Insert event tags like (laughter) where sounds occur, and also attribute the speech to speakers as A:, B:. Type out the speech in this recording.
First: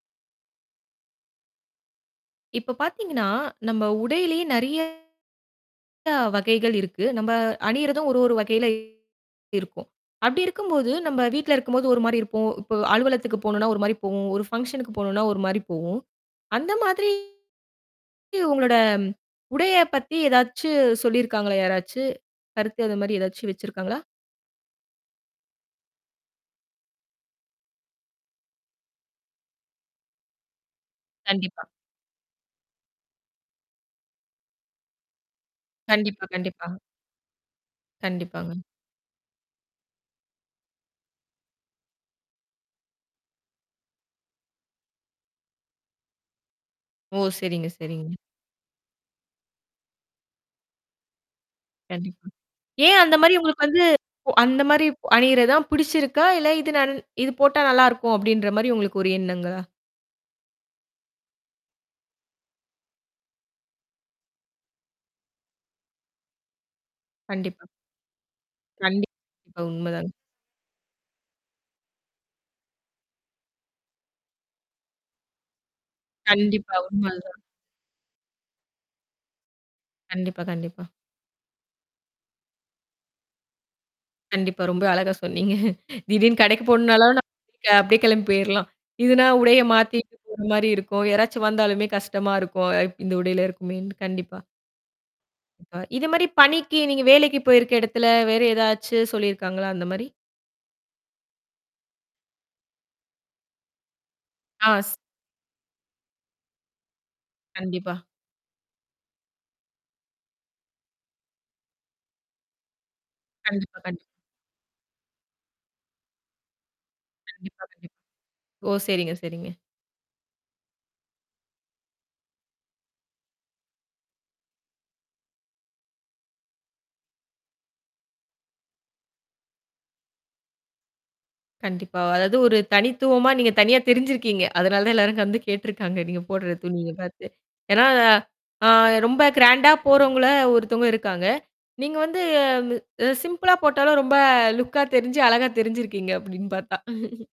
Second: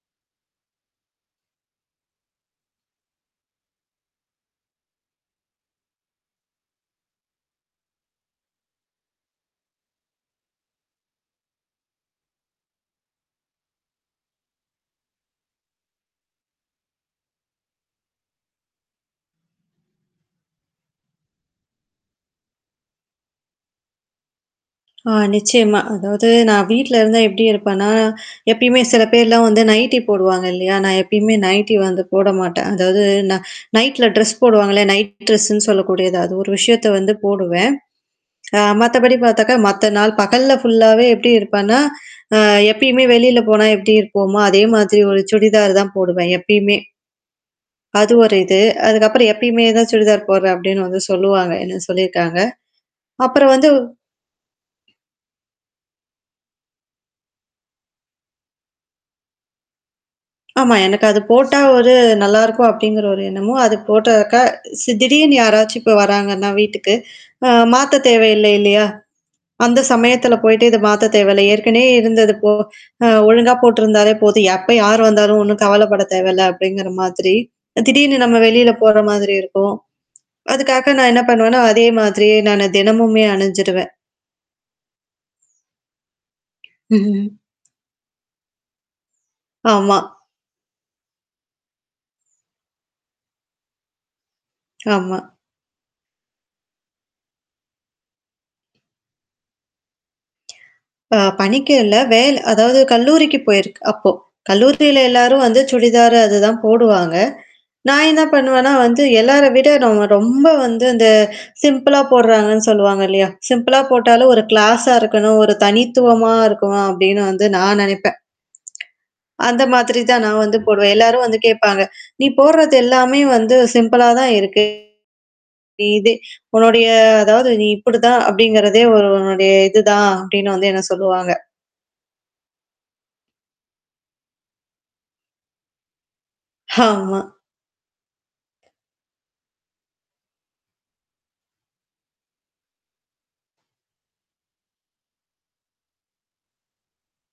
A: இப்போ பார்த்தீங்கன்னா, நம்ம உடையிலேயே நெறையா வகைகள் இருக்கு. நம்ப அணியிரதும் ஒரு ஒரு வகையிலயும் இருக்கும். அப்டி இருக்கும்போது நம்ம வீட்ல இருக்கும்போது ஒரு மாரி இருப்போம். இப்போ அலுவலகத்துக்கு போணுனா ஒரு மாரி போவோம். ஒரு பங்ஷன்க்கு போணுனா ஒரு மாரி போவோம். அந்த மாதிரி, உங்களோட உடையப் பத்தி ஏதாச்சு சொல்லிருக்காங்களா? யாராச்சு கருத்து அது மாரி ஏதாச்சு வச்சுருக்காங்களா?
B: ஆ நிச்சியமா. அதாவது நான் வீட்ல இருந்தா எப்டி இருப்பேன்னா, எப்பயுமே சில பேர்லாம் வந்து நைட்டி போடுவாங்க இல்லையா, நான் எப்பயுமே
A: கண்டிப்பா.
B: நைட்டி வந்து போட மாட்டேன். அதாவது நான் நைட்டில ட்ரெஸ் போடுவாங்கல்ல நைட் ட்ரெஸ்ஸுன்னு சொல்லக்கூடியது
A: கண்டிப்பா,
B: அது ஒரு
A: கண்டிப்பா.
B: விஷயத்த வந்து போடுவேன் ஆ
A: கண்டிப்பாங்க.
B: மத்தபடி பார்த்தாக்கா மத்த நாள் பகல்ல ஃபுல்லாவே எப்டி இருப்பேன்னா, அ எப்பயுமே வெளில போனா எப்டி இருப்போமோ அதே மாதிரி ஒரு சுடிதார் தான் போடுவேன் எப்பயுமே.
A: ஓ! சரிங்க, சரிங்க.
B: அது ஒரு இது அதுக்கப்புறம் எப்பயுமே சுடிதார் போடுறேன் அப்டின்னு வந்து சொல்லுவாங்க என்ன
A: கண்டிப்பா.
B: சொல்லிருக்காங்க.
A: ஏன் அந்த மாரி
B: அப்புறம்
A: உங்களுக்கு
B: வந்து
A: வந்து போ அந்த மாரி அணியிறதான் பிடிச்சிருக்கா? இல்ல இது நன் இது போட்டா நல்லாருக்கும் அப்டின்ற மாரி உங்களுக்கு ஒரு எண்ணங்களா?
B: ஆமா. எனக்கு அது போட்டா ஒரு நல்லாருக்கும் அப்டிங்கிற ஒரு எண்ணமும் அது போட்டாக்கா சி திடீர்னு யாராச்சும் இப்ப வராங்கன்னா வீட்டுக்கு ஆ
A: கண்டிப்பா.
B: மாத்த தேவையில்ல இல்லையா,
A: கண்டிப்பா,
B: அந்த
A: உண்மதாங்க.
B: சமயத்தில போயிட்டு இத மாத்தத் தேவையில்ல ஏற்கனவே இருந்தது போ ஒழுங்கா போட்டிருந்தாலே போதும் எப்போ யார் வந்தாலும் ஒண்ணும் கவலப்படத் தேவயில்ல
A: கண்டிப்பா
B: அப்டிங்கிற மாதிரி
A: உண்மதான்.
B: திடீர்னு நம்ம வெளில போற மாதிரி இருக்கும்.
A: கண்டிப்பா, கண்டிப்பா.
B: அதுக்காக நான் என்ன பண்ணுவேன்னா அதே மாதிரி நான் தினமுமே அணிஞ்சுருவேன்
A: கண்டிப்பா. ரொம்ப அழகா சொன்னீங்க. திடீர்னு கடைக்கு போணுனாலும்
B: ம்ஹ்ம்.
A: (unintelligible) அப்டியே கிளம்பி போயிர்லாம். இதுனா உடைய
B: ஆமா.
A: மாத்திட்டு போற மாரி இருக்கும் யாராச்சும் வந்தாலுமே கஷ்டமா இருக்கும் அப் இந்த உடையில இருக்குமேன்னு கண்டிப்பா.
B: (clicks tongue) ஆமா.
A: இப்ப இது மாரி பணிக்கு நீங்க வேலைக்கு போயிருக்க இடத்தில வேற ஏதாச்சு சொல்லிருக்காங்களா அந்த மாரி?
B: (clicks tongue) இப்ப பணிக்கு இல்ல வேல அதாவது கல்லூரிக்கு போயிருக்கு அப்போ
A: ஆஸ்.
B: கல்லூரியில எல்லாரும் வந்து சுடிதார் அதுதான் போடுவாங்க.
A: கண்டிப்பா.
B: நான் என்ன பண்ணுவேன்னா, வந்து எல்லார விட நம்ம ரொம்ப வந்து இந்த சிம்பிளா போடுறாங்கன்னு சொல்லுவாங்க இல்லையா, சிம்பிளா
A: கண்டிப்பா, கண்டிப்பா.
B: போட்டாலும் ஒரு க்ளாஸா இருக்கணும் ஒரு தனித்துவமா இருக்கணும் அப்டின்னு வந்து
A: கண்டிப்பா,
B: நான்
A: கண்டிப்பா.
B: நெனைப்பேன்.
A: ஓ! சரிங்க, சரிங்க.
B: அந்த மாதிரி தான் நான் வந்து போடுவேன். எல்லாரும் வந்து கேட்பாங்க. நீ போடுறது எல்லாமே வந்து சிம்பிள்ளா தான் இருக்கு. நீ இது உன்னுடைய அதாவது நீ இப்டிதான் அப்டிங்கறதே ஒரு உன்னுடைய இதுதான் அப்டின்னு வந்து என்ன சொல்லுவாங்க.
A: கண்டிப்பா. அதாவது ஒரு தனித்துவமா நீங்க தனியா தெரிஞ்சிருக்கீங்க அதனால தான் எல்லாரும் வந்து கேட்டுருக்காங்க நீங்க போடுற துணிய
B: ஹாமா.
A: பார்த்து. ஏனா, ஆ ரொம்ப கிராண்டா போறவங்கள ஒருத்தவங்க இருக்காங்க. நீங்க வந்து சிம்பிளா போட்டாலும் ரொம்ப லுக்கா தெரிஞ்சு அழகா தெரிஞ்சிருக்கீங்க அப்டின்னு பார்த்தா.